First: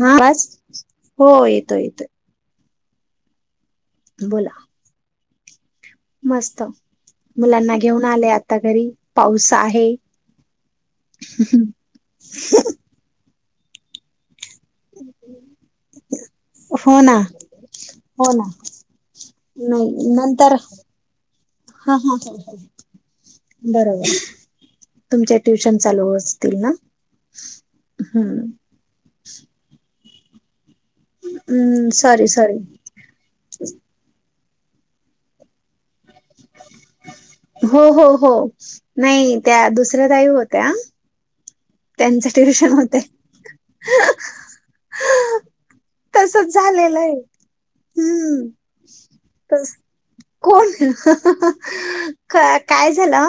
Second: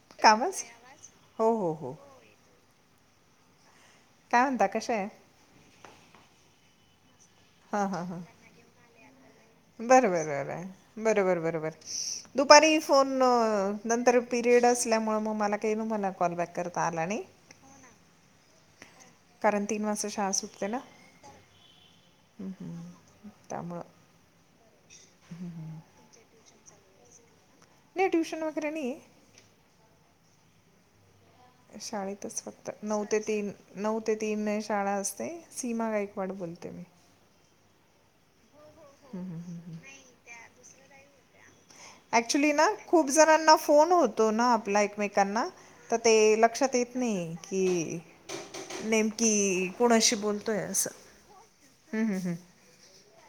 हा बस कामच हो येतो येतोय काय बोला म्हणता कशा आहे मस्त मुलांना हां हां घेऊन हां आलेय आता घरी पाऊस आहे बरं बरं बरं आहे बरोबर बरोबर दुपारी फोन नंतर पिरियड असल्यामुळे मग मला काही मला कॉलबॅक करत हो आला ना आणि हो ना कारण तीन वाजता नाही शाळा नंतर सुटतेना हा हा ह त्यामुळं बरोबर तुमचे ट्युशन चालू असतील ना नाही ट्युशन वगैरे नाही हम्म सॉरी शाळेतच सॉरी फक्त नऊ ते तीन नऊ ते तीन शाळा असते सीमा गायकवाड बोलते मी हो हो हो नाही त्या दुसऱ्या ताई होत्या त्यांचं ऍक्चुली ना ट्युशन होते खूप जणांना फोन होतो ना आपल्या एकमेकांना तर ते तसच लक्षात येतं झालेलं हम्म ते नेमकी कोणाशी बोलतो आहे कोण असं हं, हं, हं. काय? द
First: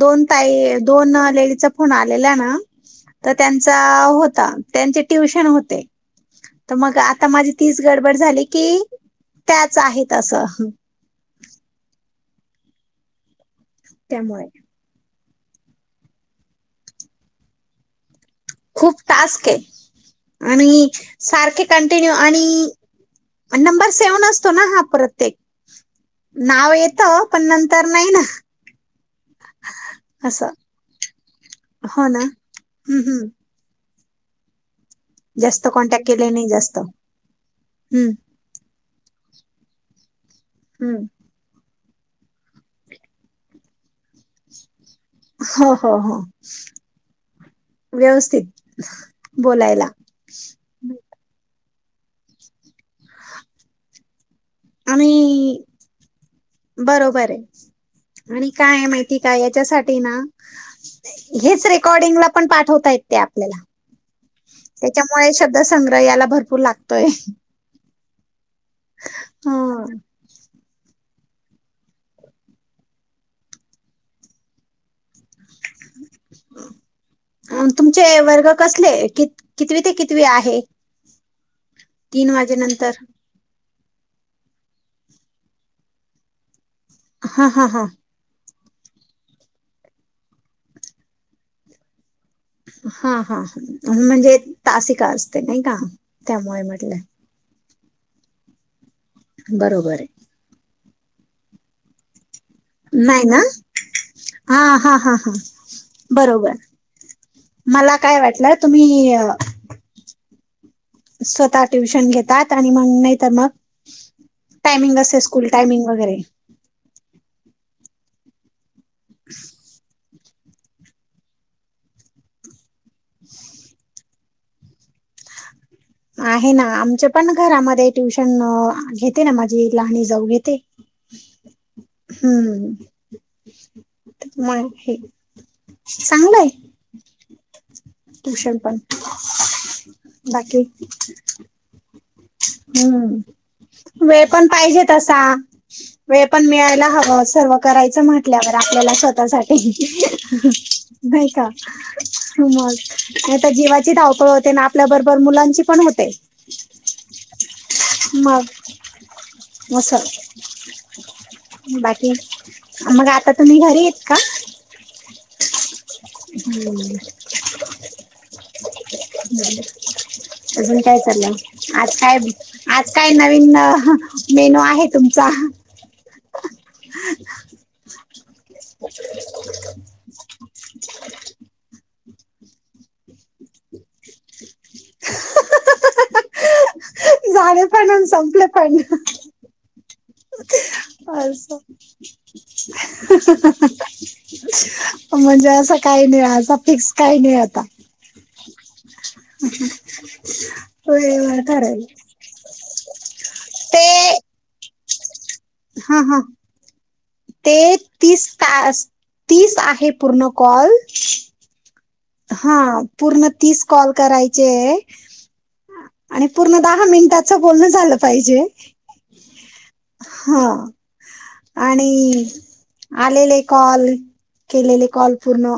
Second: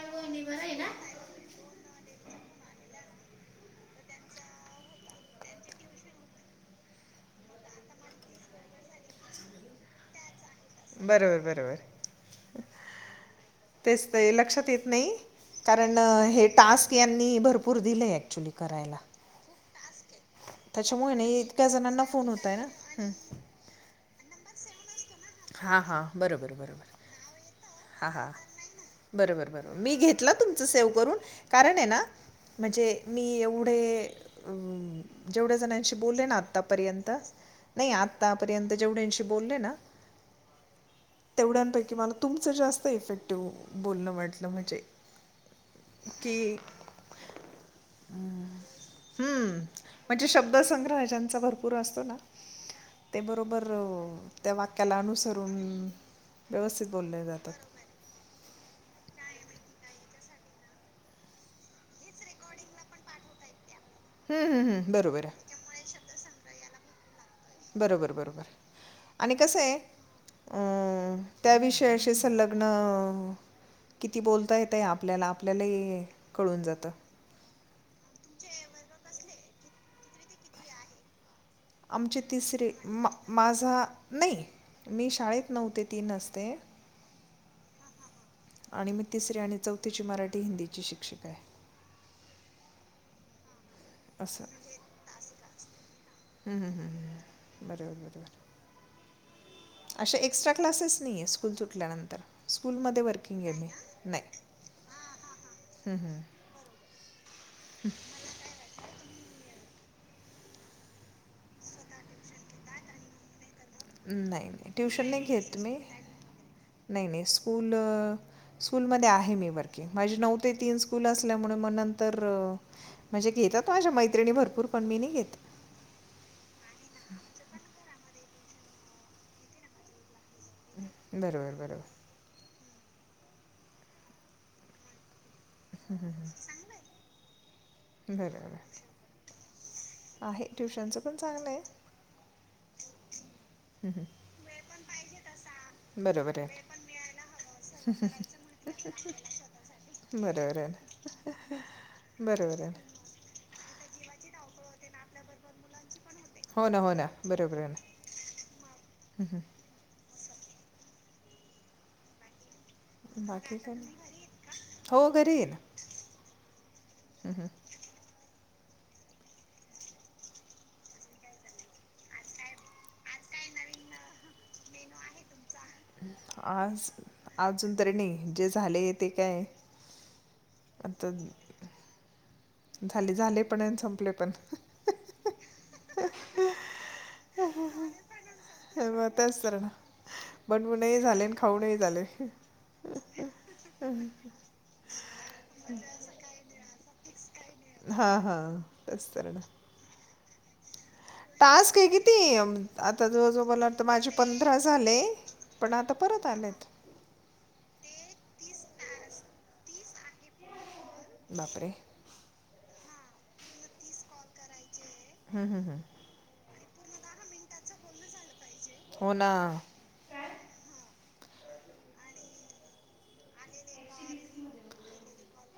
दो [unintelligible] आलेल्यां ना त्यांच्या होता त्यांचं ट्युशन होते. तर मग आता माझी तीच गडबड झाली की त्याच आहेत असं. बरोबर बरोबर तेच त्यामुळे लक्षात येत नाही. कारण हे टास्क यांनी भरपूर दिलेत. खूप टास्क आहेत. त्याच्यामुळे नाही इतक्या जणांना फोन होतय ना हम् आणि नंबर सेव्ह नसतो ना हा परत ते हां हां बरोबर नाव बरोबर येतं पण नंतर हां नाही ना. हां बरोबर बरोबर मी घेतला असं तुमच सेव्ह करून कारण आहे ना हो म्हणजे हम्म, मी हम्म. एवढे जेवढ्या जास्त जणांशी कॉन्टॅक्ट बोलले केले ना नाही जास्त आतापर्यंत नाही हम्म, आतापर्यंत जेव ब हम्म. तेवप [unintelligible] कि मला तुमचं जास्त इफेक्टिव्ह बोलणं वाटलं म्हणजे हो हो की व्यवस्थित हम्म बोलायला म्हणजे शब्द संंग्रहाचा भरपूर ब [unintelligible] आम्ही व्यवस्थित बोलले बरोबर जातात आहे आणि काय आहे माहिती का याच्यासाठी ना हेच रेकॉर्डिंगला पण पाठवता येत ते आपल्याला हम्म, हम्म, हम्म, बरोबर त्याच्यामुळे आहे शब्दसंग्रह याला भरपूर लागतोय. बरोबर बरोबर आणि कसं आहे हं. अ त्याविषयीशी संलग्न किती बोलता येत आहे आपल्याला आपल्याला कळून जातं. अ तुमचे वर्ग कसले क कितवी ते कितवी आहे? आमचे तीन तिसरे वाजेनंतर. माझा नाही मी शाळेत नव्हते तीन हफ्ते हा हा हा आणि मी तिसरी आणि चौथीची मराठी हिंदीची शिक्षिका आहे. हा हा हा म्हणजे असं तासिका असते नाही का हं, त्यामुळे हं, हं, म्हटलं. हं. बरोबर बरोबर बरोबर आहे. अशा एक्स्ट्रा क्लासेस नाहीये स्कूल सुटल्यानंतर स्कूलमध्ये नाही ना वर्किंग आहे मी नाही हा हा हा हा हं, हं. बरोबर मला काय वाटलं तुम्ही स्वतः ट्युशन घेतात आणि मग नाहीतर मग नाही नाही टायमिंग ट्युशन असे नाही स्कूल घेत मी टायमिंग वगैरे. नाही नाही स्कूल स्कूलमध्ये आहे मी बाकी माझी नऊ ते तीन स्कूल असल्यामुळे मग नंतर म्हणजे घेतात माझ्या मैत्रिणी भरपूर पण मी नाही घेत आहे ना आमच्या पण घरामध्ये ट्युशन घेते ना माझी लहानी जाऊ घेते. बरोबर बरोबर म हे चांगलंय. बरोबर. ट्यूशन पण आहे बाकी पण चांगलंय. हम्म वेळ पण पाहिजे तसा वेळ बरोबर पण आहे. मिळायला हवं सर्व करायचं म्हटल्या वर आपल्याला स्वतःसाठी बरोबर आहे ना. नाही का? बरोबर आहे ना. मग जीवाची धावपळ होते ना आपल्या बरोबर मुलांची पण होते. हो ना हो ना बरोबर आहे ना मग हं, मस बाकी मग हं. आता बाकी तुम्ही काय घरी नाही. येत का हो, घरी आहे ना. हम्म हं, हं. हम् अजून काय चाललं आज काय आज काय नवीन मेनू आहे तुमचा आज अजून तरी नाही जे झाले आहे ते काय आता झाले झाले पण संपले पण झाले पण आणि संपले पण ह म तेच तर ना बनवूनही झाले आणि अस खाऊनही झाले म्हणजे असं काही नाही असा फिक्स काही नाही हा हा तेच कर ना वे वातार टास्क हे किती अम, आता जवळजवळ मला वाटतं माझे प हा हा तेच तीस तीस आहे पूर्ण कॉल बापरे हा पूर्ण तीस कॉल करायचे आहे हम्म हम् हम्म दहा मिनिटाचं बोलण झालं पाहिजे होना हा आणि आलेले कॉल केलेले कॉल पूर्ण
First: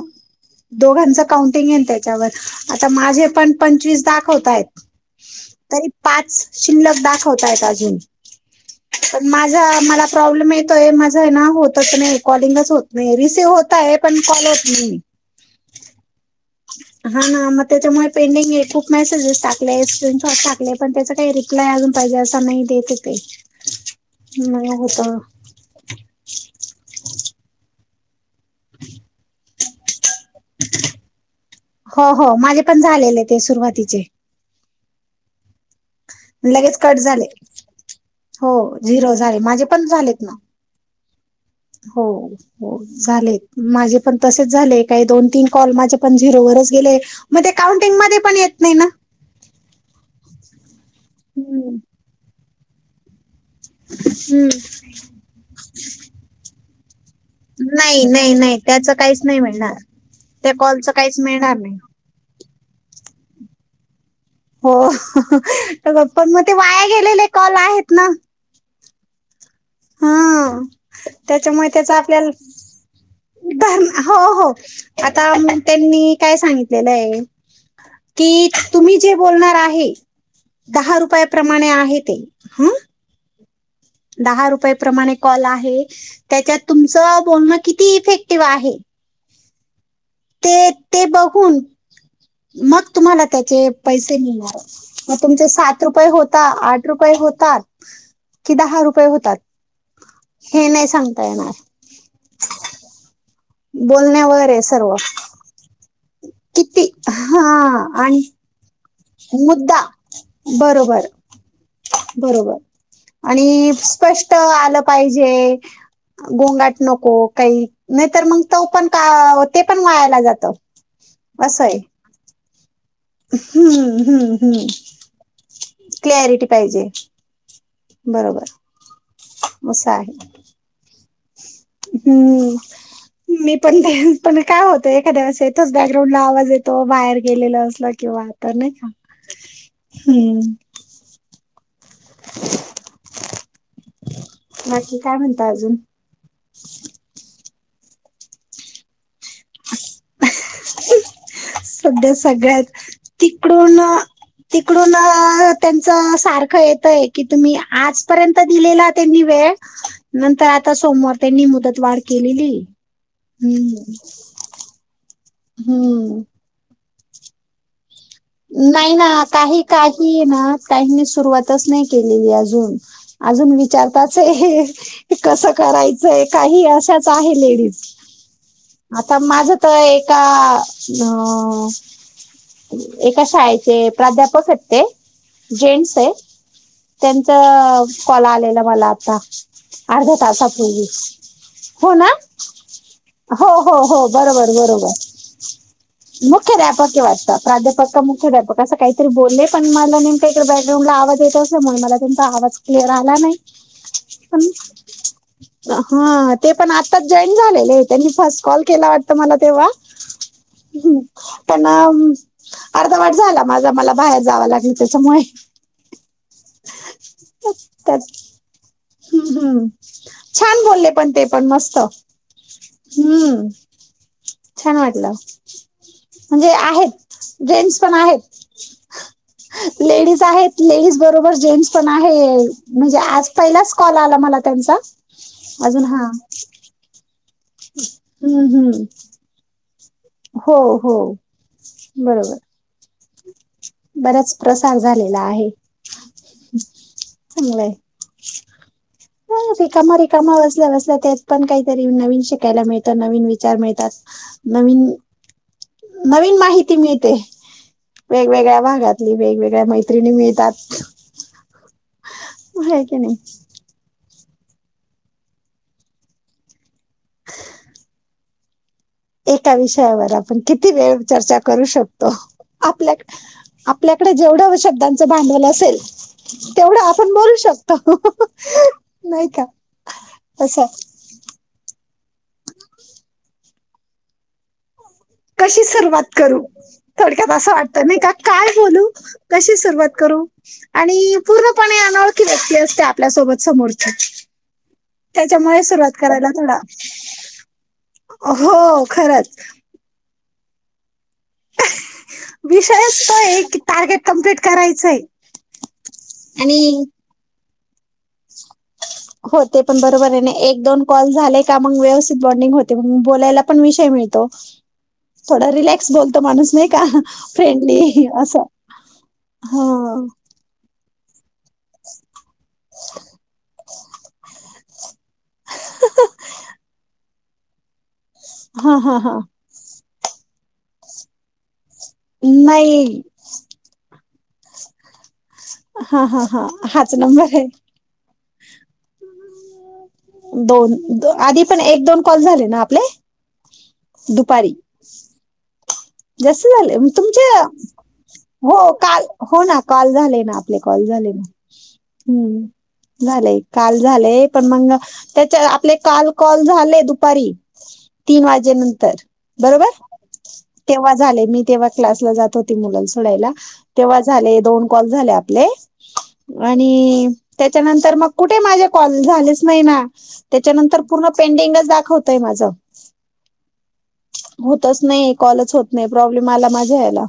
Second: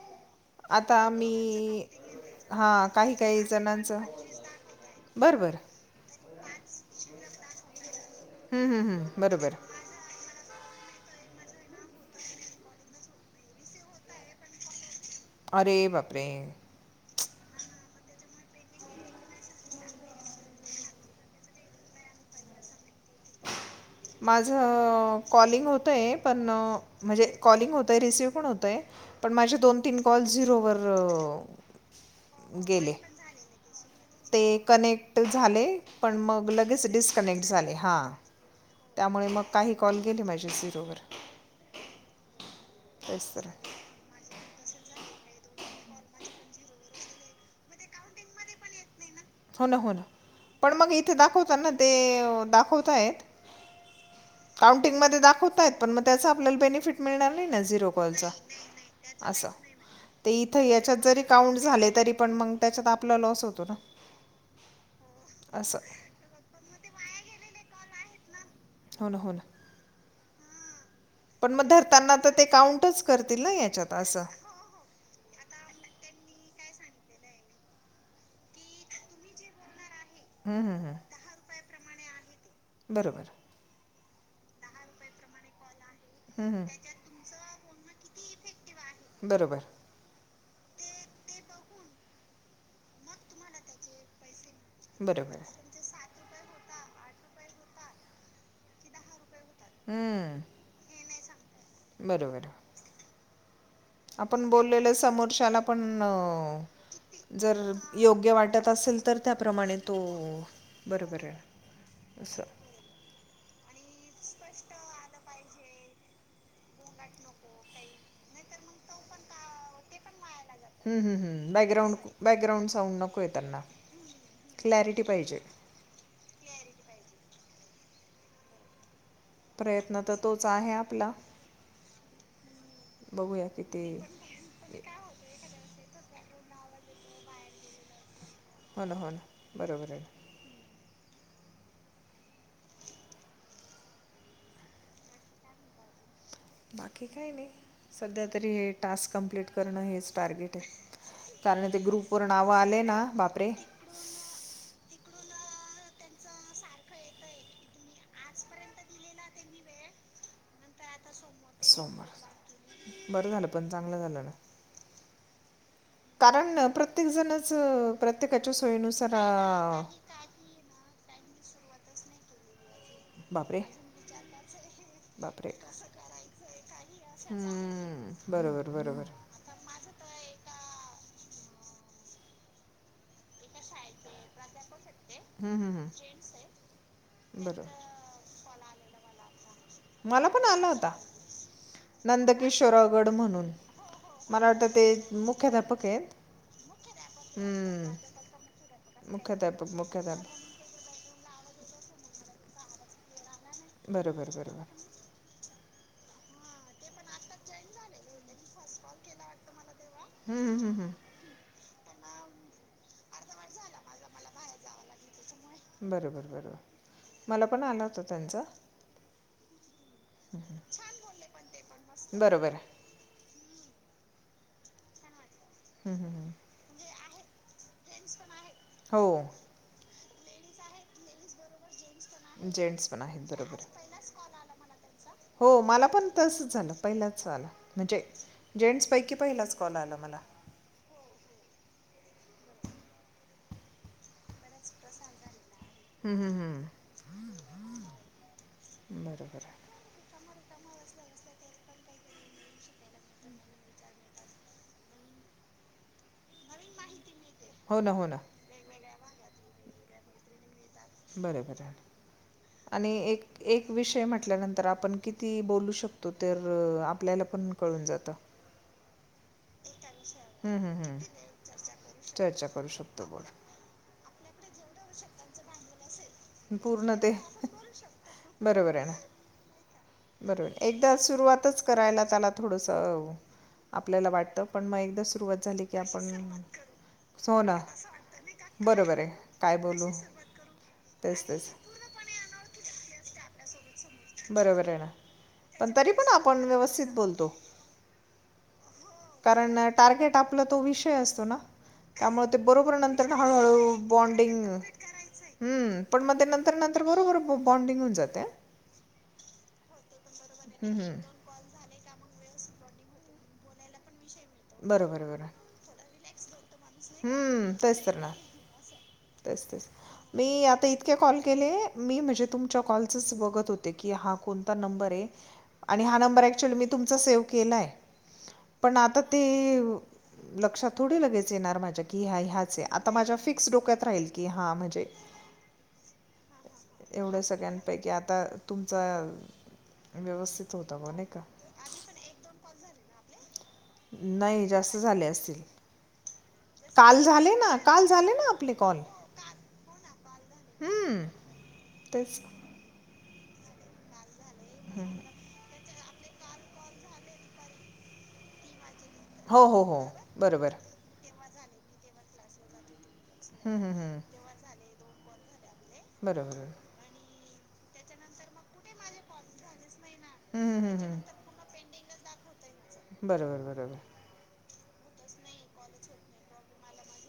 आता दोघांचा मी काउंटिंग त्याच्यावर हां आता काही माझे काही पण जणांचं पंचवीस दाखवत आहेत बरं बरं तरी पाच शिल्लक दाखवताय अजून हम्म, हम्म, हम्म. पण बरोबर माझा मला प्रॉब्लेम य ोय माझा आहे ना होतच नाही कॉलिंगच होत नाही रिसीव्ह होत आहे पण कॉल होत नाही अरे बापरे हा ना मग त्याच्यामुळे पेंडिंग खूप मेसेजेस टाकले स्क्रीनशॉट टाकले पण त्याचा काही रिप्लाय ून पाहिजे असं नाही देत ते माझ मग होत कॉलिंग होतय पण म्हणजे कॉलिंग होतय रिसिव पण माझ दोन तीन कॉल झरो हो हो माझे पण झालेले ते सुरुवातीला ते कनेक्ट झाले पण मग लगेच डिस्कनेक्ट झाले हां हो झिरो त्यामुळे झाले मग माझे काही पण कॉल झालेत गेले ना माझे झिरोवर हो हो तेच झाले तर माझे पण तसे झाले माझे पण दोन-तीन कॉल झिरोवरच झाले मग ते काउंटिंग मध्ये पण येत नाही ना हो ना हो ना पण मग इथे दाखवत हम्म ना ते दाखवताय हम्म. काउंटिंग म दाखवताय पण मग त्याच आपल्याला बेनिफिट मिळणार ना झिरो नाही कॉलचा नाही नाही त्याच काहीच नाही असं मिळणार ते त्या इथ कॉलचं याच्यात काहीच जरी मिळणार काउंट नाही झाले तरी पण मग त्याच्यात आपला लॉस होतो ना हो असं पण मग ते वाया गेलेले कॉल आहेत ना हो ना हो ना हा पण त्याच्यामुळे मग त्याचा धरताना आपल्या तर ते काउंटच करतील ना याच्यात हो असं हो आता काय सांगितलेलं आहे की तुम्ही जे बोलणार आहे हं, हं, हं. दहा रुपया प्र्रमाणे आहे ते ह बरोबर दहा रुपये प्रमाणे कॉल आहे हं, त्याच्यात हं. तुमचं बोलणं किती इफेक्ट करते एक्टिव आहे बरोबर ते ते बघून मग तुम्हाला त्याचे पैसे मिळणार मग बरोबर तुमचे सात रुपये होता आठ रुपये होतात कि दहा रुपये होतात हम्म पाणार आहे बरोबर आपण बोलण्यावर आहे बोललेल सर्व समोरच्याला पण किती हा जर आणि योग्य वाटत असेल तर त्याप्रमाणे मुद्दा तो बरोबर आहे असं बरोबर आणि स्पष्ट आलं पाहिजे गोंगाट नको काही नाहीतर मग त पण का ते पण वायाला जात हम् हम् हम बॅकग्राउंड बॅकग्राउंड हम्म हम्म हम्म क्लॅरिटी पाहिजे. क्लरिटी पाहिजे बरोबर असं प्रयत्न तर आहे तोच आहे आपला हम्म बघूया मी पण किती ते पण काय होतो एखाद्यास येतोच बॅकग्राउंड ला ज येतो बाहेर गेलेला असल किंवा तर नाही हो का, ना, हो ना. बरोबर आहे. ना. हम्म. बाकी काय म्हणता अजून? बाकी काय नाही. सध्या तरी हे टास्क कंप्लीट करणं हेच टार्गेट आहे. कारण ते ग्रुप सध्या व नाव आले सगळ्यात ना, बापरे! तिकडून तिकडून त्यां सारख येतय की तुम्ही आजपर्यंत दिलेला त्यांनी वेळ, नं आता सोमवार. त्यांनी मुदतवाढ सोमवार. केलेलीय, बरं झालं पण हम्म. चांगलं झालं ना. हम्म कारण प्रत्येक जणच नाही ना काही काही ना काहीनि सुरुवातच नाही केलेली अजून. अजून बापरे विचारताच आहे. कस बापरे करायचंय काही अशाच आहे लेडीज. हम्म बर. आता माझ तर एका ह एका शाळेचे प्राध्यापक आहेत हम्म, ते हम्म, जेंट्स आहे, हम्म, बरोबर त्यांच कॉल आलेलं मला आता. अर्ध्या तासा पूर्वी. नंदकिशोरागड म्हणून, हो हो मला वाटतं ते मुख्याध्यापक आहेत. मुख्यध्यापक आहे वाटत प्रा प्राध्यापक हम्म, का मुख्याध्यापक असं काही तरी बोलले. पण मुख्याध्यापक मला नेम मुख्याध्यापक काहीतर बॅकग्राउंड ला आवाज येत अस मला त्यांचा आवाज क्लिअर आला नाही. बरोबर पण बरोबर. हा ते पण आत्ताच जॉईन झालेले. त्यांनी फर्स्ट कॉल केला वाटत मला तेव्हा. हम्मम हम्म हम्म. त्यांना अर्धा वाट झाला माझा मला बाहेर जावं लागल त्याच्यामुळे. बरोबर बरोबर. मला पण आला त्यात होत त्यांचा. हम्म हम्म हम्म, छान बोलले हम्म. पण ते पण मस्त. बरोबर आहे. हम्म छान वाटलं. हम्म, हम्म, हम्म. म्हणजे आहेत जेंट्स पण आहेत. हो. लेडीज आहेत लेडीज बरोबर जेंट्स पण आहे जेंट्स म्हणजे पण आज आहेत बरोबर पहिलाच आहे. कॉल आला मला त्यांचा. हो अजून मला हा पण तसच झालं. पहिलाच आलं म्हणजे, हम्म जेंट्स हम्म पैकी पहिलाच कॉल आला. मला हो हो. बरोबर. बऱ्याच प्रसार झालेला आहे. हम्म हम्म हम्म. चांगलय ह बरोबर आहे रिकामा रिकामा बसण्या बस त्यात पण काहीतरी नवीन शिकायला मिळत, नवीन विचार मिळतात, नवीन नवीन माहिती मिळते. हो ना, हो ना. जगातली वेगवेगळ्या मैत्रिणी मिळतात. बर बर आहे आणि की नाही एक एक विषय म्हणटल्यानंतर आपण किती बोलू शकतो तर, आपल्याला पण कळून जात. एका विषयावर आपण किती वेळ चर्चा करू शकतो. चर्चा करू आपल्या शकतो बोल आपल्याकडे जेवढं शब्दांचं भांडवल असेल तेवढं पूर्ण ते आपण बोलू शकतो, बरोबर आहे ना नाही का. बरोबर असं एकदा सुरुवातच करायला थोडसं आपल्या वाटत. पण म कशी सुरवात करू, थोडक्यात हो असं ना वाटत नाही का. काय बोलू, बरोबर आहे कशी काय सुरवात बोलू करू आणि तेच तेच पूर्णपणे अनोळखी व्यक्ती असते आपल्यासोबत. बरोबर आहे ना. पण तरी सुरुवात पण करायला आपण थोडा व्यवस्थित बोलतो. हो खरंच. कारण टार्गेट आपला तो विषय असतो ना त्यामुळ ते बरोबर विषयच नंतर तो ते हळू आहे की हळू टार्गेट कम्प्लीट बाँडिंग करायचंय हम्म पण मग ते नंतर नंतर आणि बरोबर बॉन्डिंग होऊन जातय. हो ते पण बरोबर आहेन एक, हं, दोन हं. कॉल झाले का मग व्यव बाँडिंग होतंय बोलायला पण विषय मिळतो बरोबर बरोबर थोडं रिलॅक्स बोलतो माणूस नाई का हम्म तेच तर फ्रेंडली ना असं ह इितके कॉल केले मी म्हणजे तुमच्या कॉलसच बघत होते की हा कोणता नंबरय. आणि हा नंबर ऍक्चुअली मी तुमचा सेव्ह केलाय पण हा हा आता हा ते अ लक्षात थोडी लगेच येणार माझ्या की ह्या ह्याचय आता नाही माझ्या फिक्स डोक्यात राहील. की हां म्हजे हा हा हा हाच एवढं नंबर आहे सगळ्यांपैकी आता तुमचा व्यवस्थित होता बुवा दोन नाही का? आधी पण एक दोन कॉल झाले ना आपले. नाही दुपारी जास्त झाले असतील. जास्त झाले म काल झाले तुमच्या ना, काल झाले ना आपले हो कॉल. काल हो ना कॉल झाले ना आपले कॉल हं. झाले. तेच. हम्म झालंय काल झालय पण मग हं. त्याच्या आपल्या काल कॉल झाले दुपारी तीन वाजे नंतर हो, हो, बरोबर. हो. बरोबर. तेव्हा झाले मी तेव्हा क्लासला जात होते मुल सोडायला हं, हं, हं. तेव्हा झाले दोन कॉल झाले आपले. बरोबर आणि त्याच्यानंतर मग कुठे माझे कॉल झालेच नाही ना त्याच्यानंतर पूर्ण पेंडिंगच दाखवतय माझं. बरोबर बरोबर होतच नाही कॉलच होत नाही प्रॉब्लेम आला माझ्या ह्याला.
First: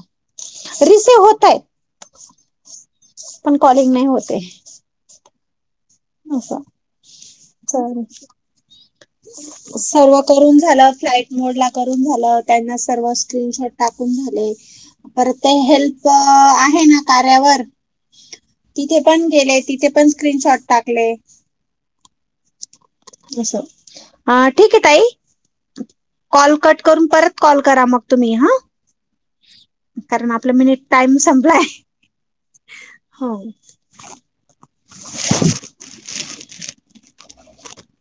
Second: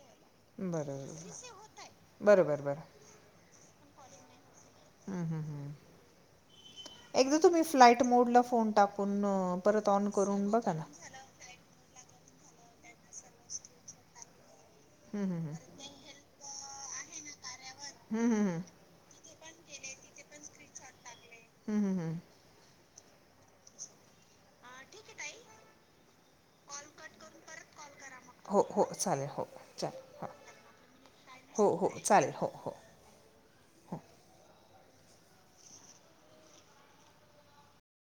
बरोबर बरोबर बर पण कॉलिंग नाही होत आहे. हम् हम् हम् एकदा तुम्ही फ्लाइट असं मोड ला फोन टाकून अ परत ऑन सर्व करून बघा ना. झालं फ्लाईट मोड ला करून झालं त्यांना सर्व स्क्रीनशॉट टाकून झाले हं, परत हं, ते हं. हेल्प आहे आहे ना कार्यावर हम्म हम् हम्म केले तिथे पण स्क्रीनशॉट टाकले. हम्म हम्म हम् अस ठीक आहे ताई. कॉल कट करून परत कॉल करा मग. तुम्ही हां. हो हो चालेल हो चालेल कारण आपला मिनिट टाईम संपलाय. हो हो चालेल हो हो. हो हो